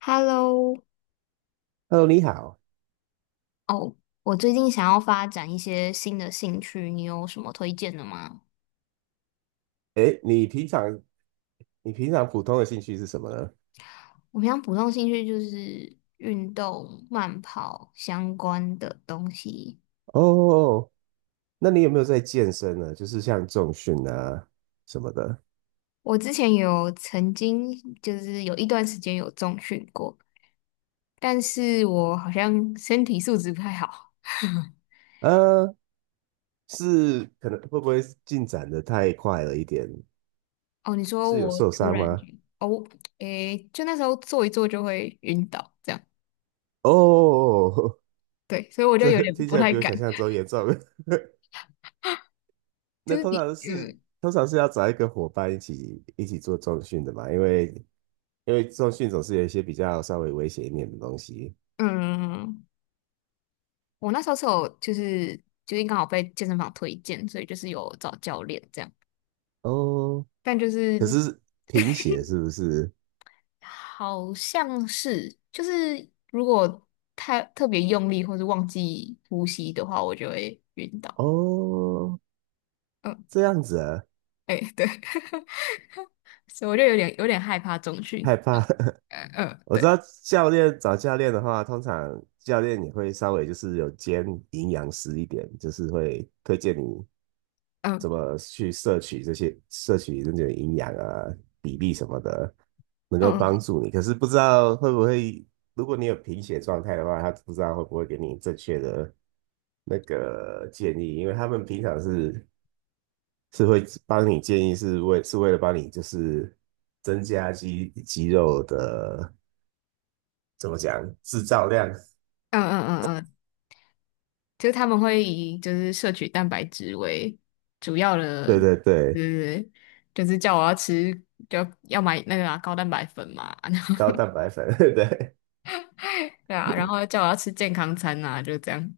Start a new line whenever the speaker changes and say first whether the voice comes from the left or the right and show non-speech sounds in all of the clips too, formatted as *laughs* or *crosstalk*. left: Hello,
right: Hello，你好。
left: 哦，我最近想要发展一些新的兴趣，你有什么推荐的吗？
right: 哎，你平常普通的兴趣是什么呢？
left: 我平常普通兴趣就是运动、慢跑相关的东西。
right: 哦，那你有没有在健身呢？就是像重训啊什么的。
left: 我之前曾经有一段时间有重训过，但是我好像身体素质不太好。
right: 呃，是可能会不会进展的太快了一点？
left: 哦，你说
right: 是有
left: 我
right: 受
left: 突
right: 伤
left: 然就
right: 吗？
left: 哦，诶，就那时候做一做就会晕倒，这样，
right: 哦，
left: 对，所以我
right: *laughs*
left: 就
right: 这
left: 有点
right: 听
left: 不
right: 起来
left: 太
right: 比我
left: 敢，
right: 想象中严重。*laughs*
left: 就
right: 那
left: 是
right: 通
left: 你，
right: 常是
left: 嗯。
right: 通常是要找一个伙伴一起做重训的嘛，因为重训总是有一些比较稍微危险一点的东西。
left: 嗯，我那时候是有就是最近刚好被健身房推荐，所以就是有找教练这样，
right: 哦，
left: 但就
right: 可
left: 是
right: 是贫血是不是？
left: 好像是就是如果太特别用力或是忘记呼吸的话，我就会晕倒。
right: 哦，
left: 嗯，
right: 这样子啊，
left: 哎、对，*laughs* 所以我就有点害怕中训。
right: 害怕。*laughs*
left: 嗯嗯，
right: 我知
left: 对，
right: 道找教练的话，通常教练也会稍微就是有兼营养师一点，就是会推荐你怎
left: 嗯
right: 么去摄取那种营养啊、比例什么的，能够
left: 嗯
right: 帮
left: 嗯
right: 助你。可是不知道会不会，如果你有贫血状态的话，他不知道会不会给你正确的那个建议，因为他们平常是会帮你建议，是为了帮你就是增加肌肉的怎么讲制造量？
left: 嗯嗯嗯嗯，就是他们会以就是摄取蛋白质为主要的，
right: 对对
left: 对
right: 对，
left: 对对就是叫我要吃，就要买那个啊高蛋白粉嘛，啊
right: 高蛋白粉，*laughs* 对，
left: 对啊，然后叫我要吃健康餐啊，就这样。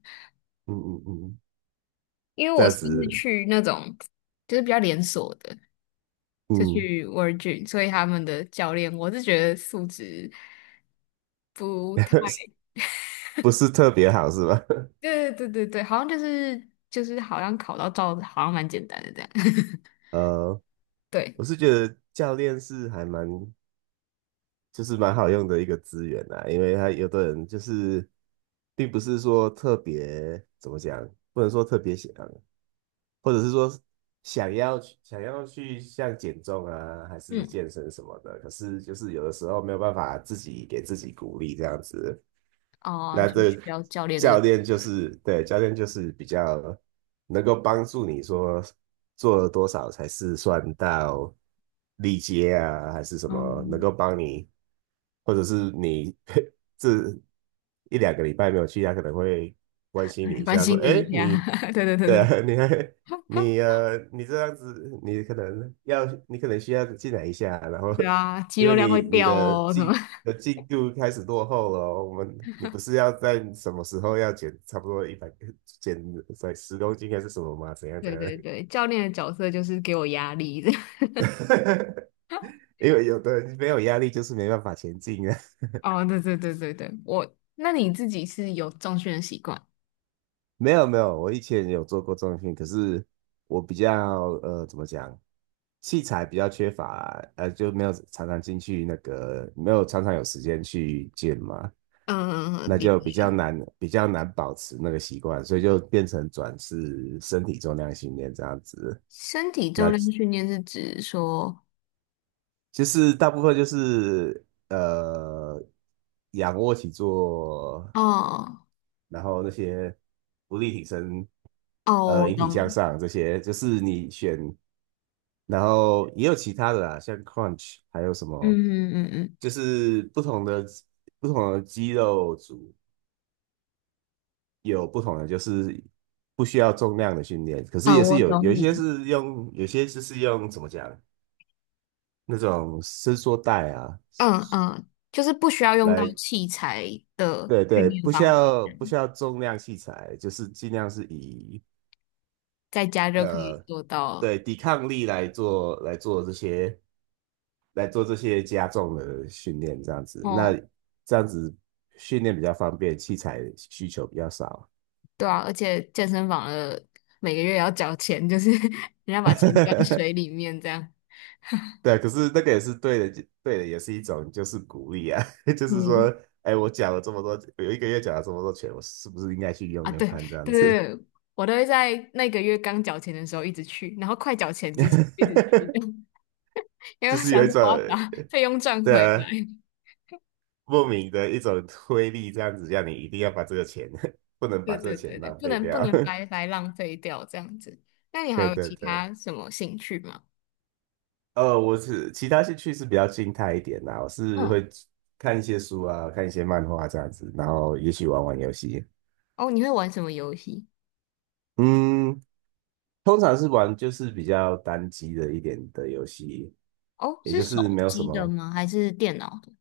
right: 嗯嗯嗯，
left: 因为
right: 这
left: 我
right: 样
left: 算是
right: 子，
left: 去那种就是比较连锁的，就
right: 嗯，
left: 去 Virgin,所以他们的教练我是觉得素质不太，
right: *laughs* 不是特别好是吧？*laughs*
left: 对对对对，好像就是好像考到照好像蛮简单的这样。*laughs*
right: 呃，
left: 对，
right: 我是觉得教练是还蛮就是蛮好用的一个资源啦，因为他有的人就是并不是说特别怎么讲，不能说特别想。或者是说想要去像减重啊，还是
left: 嗯，
right: 健身什么的，可是就是有的时候没有办法自己给自己鼓励这样子。
left: 哦、
right: 那
left: 就是
right: 这
left: 需要教练这个
right: 教
left: 角
right: 练就
left: 色，
right: 是对教练就是比较能够帮助你说做了多少才是算到力竭啊，还是什么能
left: 嗯，
right: 够帮你，或者是你 *laughs* 这一两个礼拜没有去，他可能会关心你
left: 哎
right: 一
left: 关
right: 下，说：
left: 心你
right: “哎，
left: 一下，
right: 你
left: *laughs* 对对对对
right: 对
left: 对。
right: 啊，你
left: *laughs*
right: 你这样子，你可能需要进来一下，然后
left: 对啊，肌
right: 因
left: 肉
right: 为
left: 量会
right: 你你
left: 掉
right: 的
left: 哦，什么？
right: 进度开始落后了哦我们，你不是要在什么时候要减差不多一百减在10公斤还是什么吗？怎
left: *laughs*
right: 样怎
left: 对
right: 样？
left: 对对，教练的角色就是给我压力的。
right: *laughs*
left: *laughs*
right: 因为有的人没有压力就是没办法前进啊。
left: 哦，对对对对对，我，那你自己是有重训的习惯？
right: 没有没有，我以前也有做过重种训练，可是我比较怎么讲，器材比较缺乏啦就没有常常进去那个，没有常常有时间去健嘛，
left: 嗯，
right: 那
left: 理
right: 就比较
left: 解。
right: 难比较难保持那个习惯，所以就变成转是身体重量训练这样子，
left: 身体重量训练是指说，
right: 其是大部分就是仰卧起坐，
left: 哦
right: 然后那些浮力挺身
left: 哦，我
right: 引体向
left: 懂，
right: 上这些，就是你选，然后也有其他的啦，像 crunch 还有什么，
left: 嗯嗯嗯嗯
right: 就是不同的肌肉组有不同的，就是不需要重量的训练，可是也
left: 嗯，
right: 是
left: 我
right: 有
left: 懂
right: 有一
left: 你
right: 些
left: 的
right: 是用，有些就是用怎么讲那种伸缩带啊
left: 嗯嗯，就是不需要用到
right: 来。
left: 器材的
right: 对
left: 训
right: 对，
left: 练
right: 不需
left: 方法，
right: 要不需要重量器材，就是尽量是以
left: 在家就可以做到。
right: 对抵抗力来做这些加重的训练，这样子，那
left: 哦，
right: 这样子训练比较方便，器材需求比较少。
left: 对啊，而且健身房的每个月要缴钱，就是 *laughs* 人家把钱捐水里
right: *laughs*
left: 面这样。
right: 对，可是那个也是对的，对的，也是一种就是鼓励啊，*laughs* 就是
left: 嗯
right: 说，哎，我讲了这么多，有1个月讲了这么多钱，我是不是应该去
left: 啊，
right: 用用
left: 对
right: 看这样
left: 对对，
right: 子？
left: 对我都会在那个月刚缴钱的时候一直去，然后快缴钱之前一直去，
right: *laughs*
left: *laughs* 因为我
right: 就是有
left: 想
right: 一
left: 说
right: 种
left: 我要把 *laughs* 费用赚回来。
right: 的
left: *laughs*
right: 莫名的一种推力，这样子让你一定要把这个钱，*laughs* 不能
left: 对
right: 把这个
left: 对
right: 钱
left: 对对，
right: 浪
left: 不
right: 费
left: 能不
right: 掉。
left: 能白
right: *laughs*
left: 白浪费掉这样子。那你还
right: 对
left: 有
right: 对
left: 其
right: 对。
left: 他什么兴趣吗？
right: 我是其他兴趣是比较静态一点啦，我是
left: 嗯，
right: 会看一些书啊，看一些漫画这样子，然后也许玩玩游戏。
left: 哦，你会玩什么游戏？
right: 嗯，通常是玩就是比较单机的一点的游戏，
left: 哦，
right: 也
left: 是
right: 就是
left: 手
right: 没有什
left: 机的
right: 么
left: 吗？还是电脑的？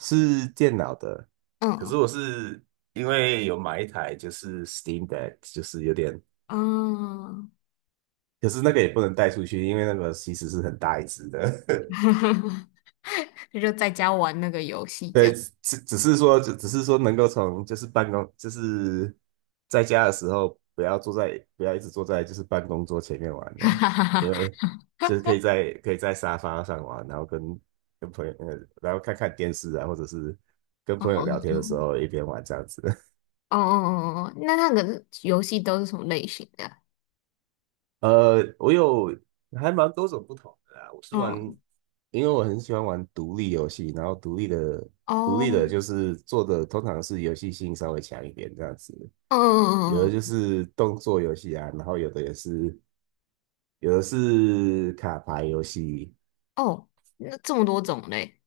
right: 是电脑的。可
left: 嗯
right: 是我是因为有买一台就是 Steam Deck,就是有点，
left: 嗯，
right: 可是那个也不能带出去，因为那个其实是很大一只的。*laughs*
left: *laughs* 啊就在家玩那个游戏这
right: 对，
left: 样。
right: 只是说，只是说能够从就是办公，就是在家的时候，不要一直坐在就是办公桌前面玩了，因为
left: *laughs*
right: 就是可以在沙发上玩，然后跟朋友，然后看看电视啊，或者是跟
left: 哦
right: 朋友
left: 哦
right: 聊天的时
left: 哦。
right: 候一边玩这样子。*laughs*
left: 哦哦哦哦，哦，那那个游戏都是什么类型的啊
right: 呃，我有还蛮多种不同的啦，我是玩，
left: 嗯
right: 因为我很喜欢玩独立游戏，然后独立的
left: 哦，
right: 就是做的通常是游戏性稍微强一点这样子。
left: 嗯
right: 有
left: 嗯嗯
right: 的
left: 嗯，
right: 就
left: 嗯
right: 是动作游戏啊，然后有的是卡牌游戏，
left: 哦，那这么多种类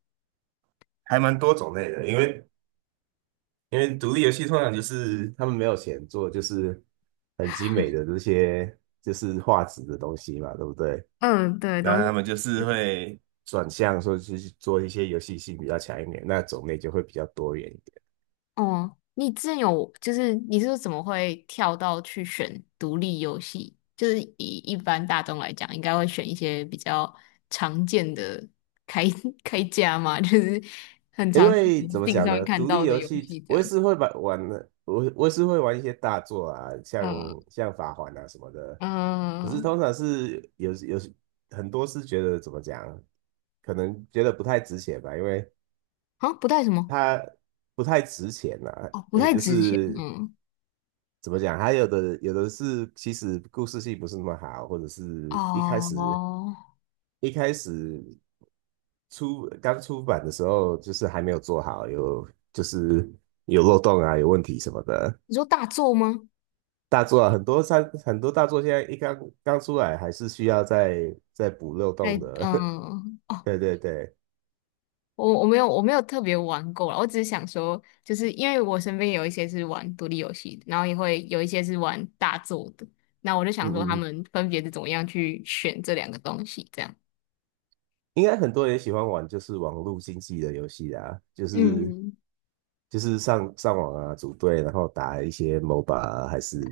right: 还蛮多种类的。因为独立游戏通常就是他们没有钱做，就是很精美的这些就是画质的东西嘛，对不对？
left: 嗯，对，都，
right: 那他们就是会，转向说去做一些游戏性比较强一点，那种类就会比较多元。一点。
left: 哦。你之前有就是你是怎么会跳到去选独立游戏？就是以一般大众来讲，应该会选一些比较常见的开 *laughs* 开价嘛，就是很
right: 因
left: 常
right: 为怎
left: s
right: 么
left: t
right: 讲
left: 上面
right: 呢，
left: 看
right: 独
left: 到
right: 立
left: 的
right: 游
left: 游
right: 戏
left: 戏这
right: 我也
left: 样。
right: 是会把玩的，我也是会玩一些大作啊，像
left: 嗯
right: 像法环啊什么的。可是
left: 嗯，
right: 通常是有很多是觉得怎么讲，可能觉得不太值钱吧，因为
left: 好像不太什么
right: 它不太值钱呐、啊。
left: 哦，不太
right: 就
left: 值钱。
right: 是
left: 嗯
right: 怎么讲，还有的是其实故事性不是那么好，或者是一开始
left: 哦，
right: 一开始刚出版的时候，就是还没有做好，有就是有漏洞啊，有问题什么的。
left: 你说大作吗？
right: 大作啊，很多大作现在刚出来，还是需要再补漏
left: 在
right: 洞的。*laughs*
left: 嗯，哦，
right: 对对对，
left: 我我没有我没有特别玩过啦，我只是想说，就是因为我身边有一些是玩独立游戏的，然后也会有一些是玩大作的，那我就
right: 嗯
left: 想说他
right: 嗯，嗯
left: 们分别是怎么样去选这两个东西，这样。
right: 应该很多人喜欢玩就是网络竞技的游戏啊，就是
left: 嗯，
right: 就是上网啊，组队，然后打一些 MOBA 啊还是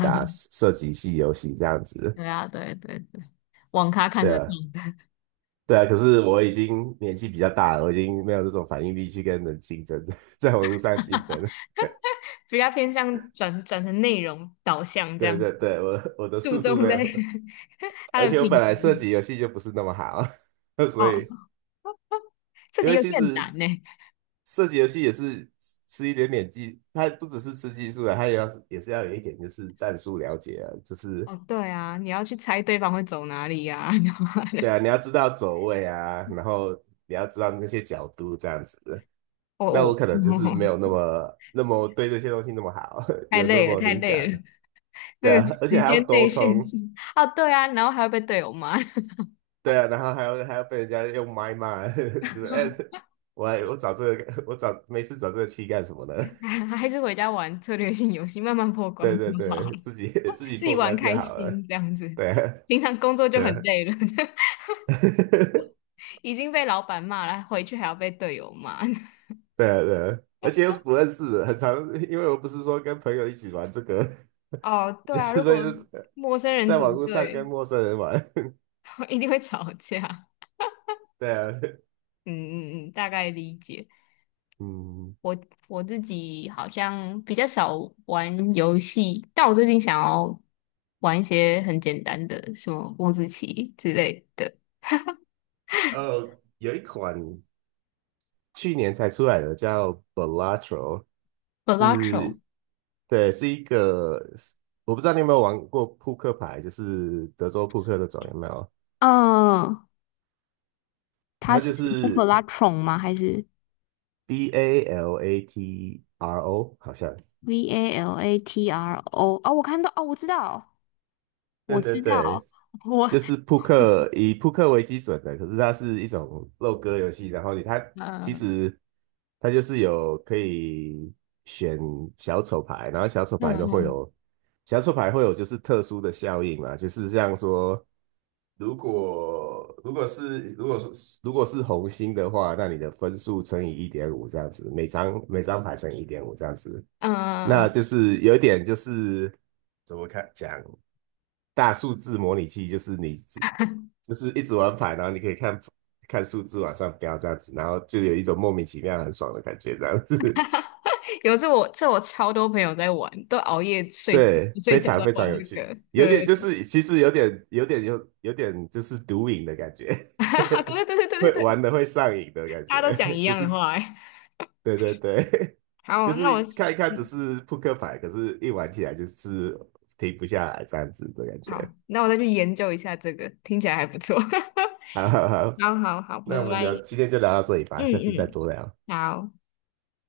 right: 打 射击系游戏这样子。
left: 对啊，对对对，网咖看
right: 对
left: 得懂，
right: 啊，
left: *laughs*
right: 对啊，可是我已经年纪比较大了，我已经没有这种反应力去跟人竞争，*laughs* 在网络上竞争了。
left: 比较偏向转成内容导向这
right: 对
left: 样，
right: 对对，我的
left: 注
right: 速度
left: 重
right: 没
left: 在
right: 有，
left: *laughs* 它
right: 而
left: 的
right: 且我
left: 品
right: 本来射
left: 质。
right: 击游戏就不是那么好，*laughs* 所以
left: 哦，这
right: 因
left: 题
right: 为
left: 游
right: 其
left: 戏很
right: 实
left: 难呢。
right: 射击游戏也是吃一点点技，它不只是吃技术的，它也是要有一点就是战术了解啊，就是
left: 哦，对啊，你要去猜对方会走哪里呀、*laughs* 然后还
right: 对
left: *laughs*
right: 啊，你要知道走位啊，然后你要知道那些角度这样子。
left: 哦
right: 那我
left: 哦，
right: 可能就是没有那
left: *laughs*
right: 么那么对这些东西那么好，*laughs*
left: 太
right: 有那
left: 累了，
right: 么
left: 太
right: 灵
left: 累
right: 感。
left: 了，那
right: 对
left: 个
right: 啊，而且
left: 时
right: 还要
left: 间
right: 沟
left: 内限
right: 通，
left: 制。哦，对啊，然后还要被队友骂，
right: 对啊，然后还要被人家用麦骂，*laughs* 就是哎、
left: *laughs*
right: 我找这个，我找没事找这个气干什么呢？*laughs*
left: 还还是回家玩策略性游戏，慢慢破关
right: 对对
left: 就好，
right: 对，自己 *laughs* 自己
left: 自己
right: 破
left: 玩
right: 关就
left: 开
right: 好了，
left: 心这样子。
right: 对啊
left: 平常工作就
right: 对
left: 很
right: 啊
left: 累了，
right: *laughs*
left: *laughs* 已经被老板骂了，回去还要被队友骂。
right: 对啊对啊，而且又是不认识的，很常，因为我不是说跟朋友一起玩这个，
left: *laughs* 哦，
right: *laughs*
left: 对
right: 就
left: 啊，
right: 是
left: 如
right: 所以
left: 果
right: 就是
left: 陌生人
right: 在网
left: 组
right: 络上
left: 队，
right: 跟陌生人玩，
left: *laughs* 一定会吵架。
right: *laughs* 对啊，
left: 嗯嗯嗯，大概理解。
right: 嗯，
left: 我我自己好像比较少玩游戏，但我最近想要玩一些很简单的，什么五子棋之类的。
right: 有一款去年才出来的叫 Balatro。
left: Balatro,
right: 是对，是一个，我不知道你有没有玩过扑克牌，就是德州扑克那种，有没有？
left: 嗯，它
right: 它就
left: 是
right: 是
left: Velatron 吗？还是
right: Balatro,好像。
left: VALATRO?哦，我看到，哦，我知道，
right: 对
left: 我
right: 对
left: 知
right: 对，
left: 道，我
right: 就是扑克，以扑克为基准的，可是它是一种肉鸽游戏，然后你它其
left: 嗯
right: 实它就是有可以选小丑牌，然后
left: 嗯嗯
right: 小丑牌会有就是特殊的效应嘛，就是像说。如果是红心的话，那你的分数乘以一点五这样子，每张牌乘以一点五这样子，
left: 嗯，
right: 那
left: 嗯，
right: 就是有一点就是怎么讲大数字模拟器，就是你就是一直玩牌，然后你可以看看数字往上飙这样子，然后就有一种莫名其妙很爽的感觉这样子。
left: 有次我这我超多朋友在玩，都熬夜睡
right: 对，
left: 不睡
right: 非
left: 觉都
right: 常
left: 在
right: 非常
left: 玩
right: 有
left: 这个。
right: 趣，有
left: 呃，
right: 点就是其实有点就是毒瘾的感觉，
left: *laughs* 对
right: *laughs*
left: 对对对对
right: 会
left: 对，
right: 玩的会上瘾的感
left: 大家都
right: 觉，
left: 讲一
right: *laughs* 就
left: 样
right: 是
left: 的话欸。
right: 对对对，*laughs* 就
left: 好，那
right: 是
left: 我
right: 看一看只
left: 嗯，
right: 是扑克牌，可是一玩起来就是停不下来这样子的感
left: 好，
right: 觉。
left: 那我再去研究一下这个，听起来还不错。*laughs*
right: 好好好，
left: 好好好，拜
right: 那我们聊
left: 拜。
right: 今天就聊到这里吧，
left: 嗯
right: 下次再
left: 嗯，
right: 多聊。
left: 好。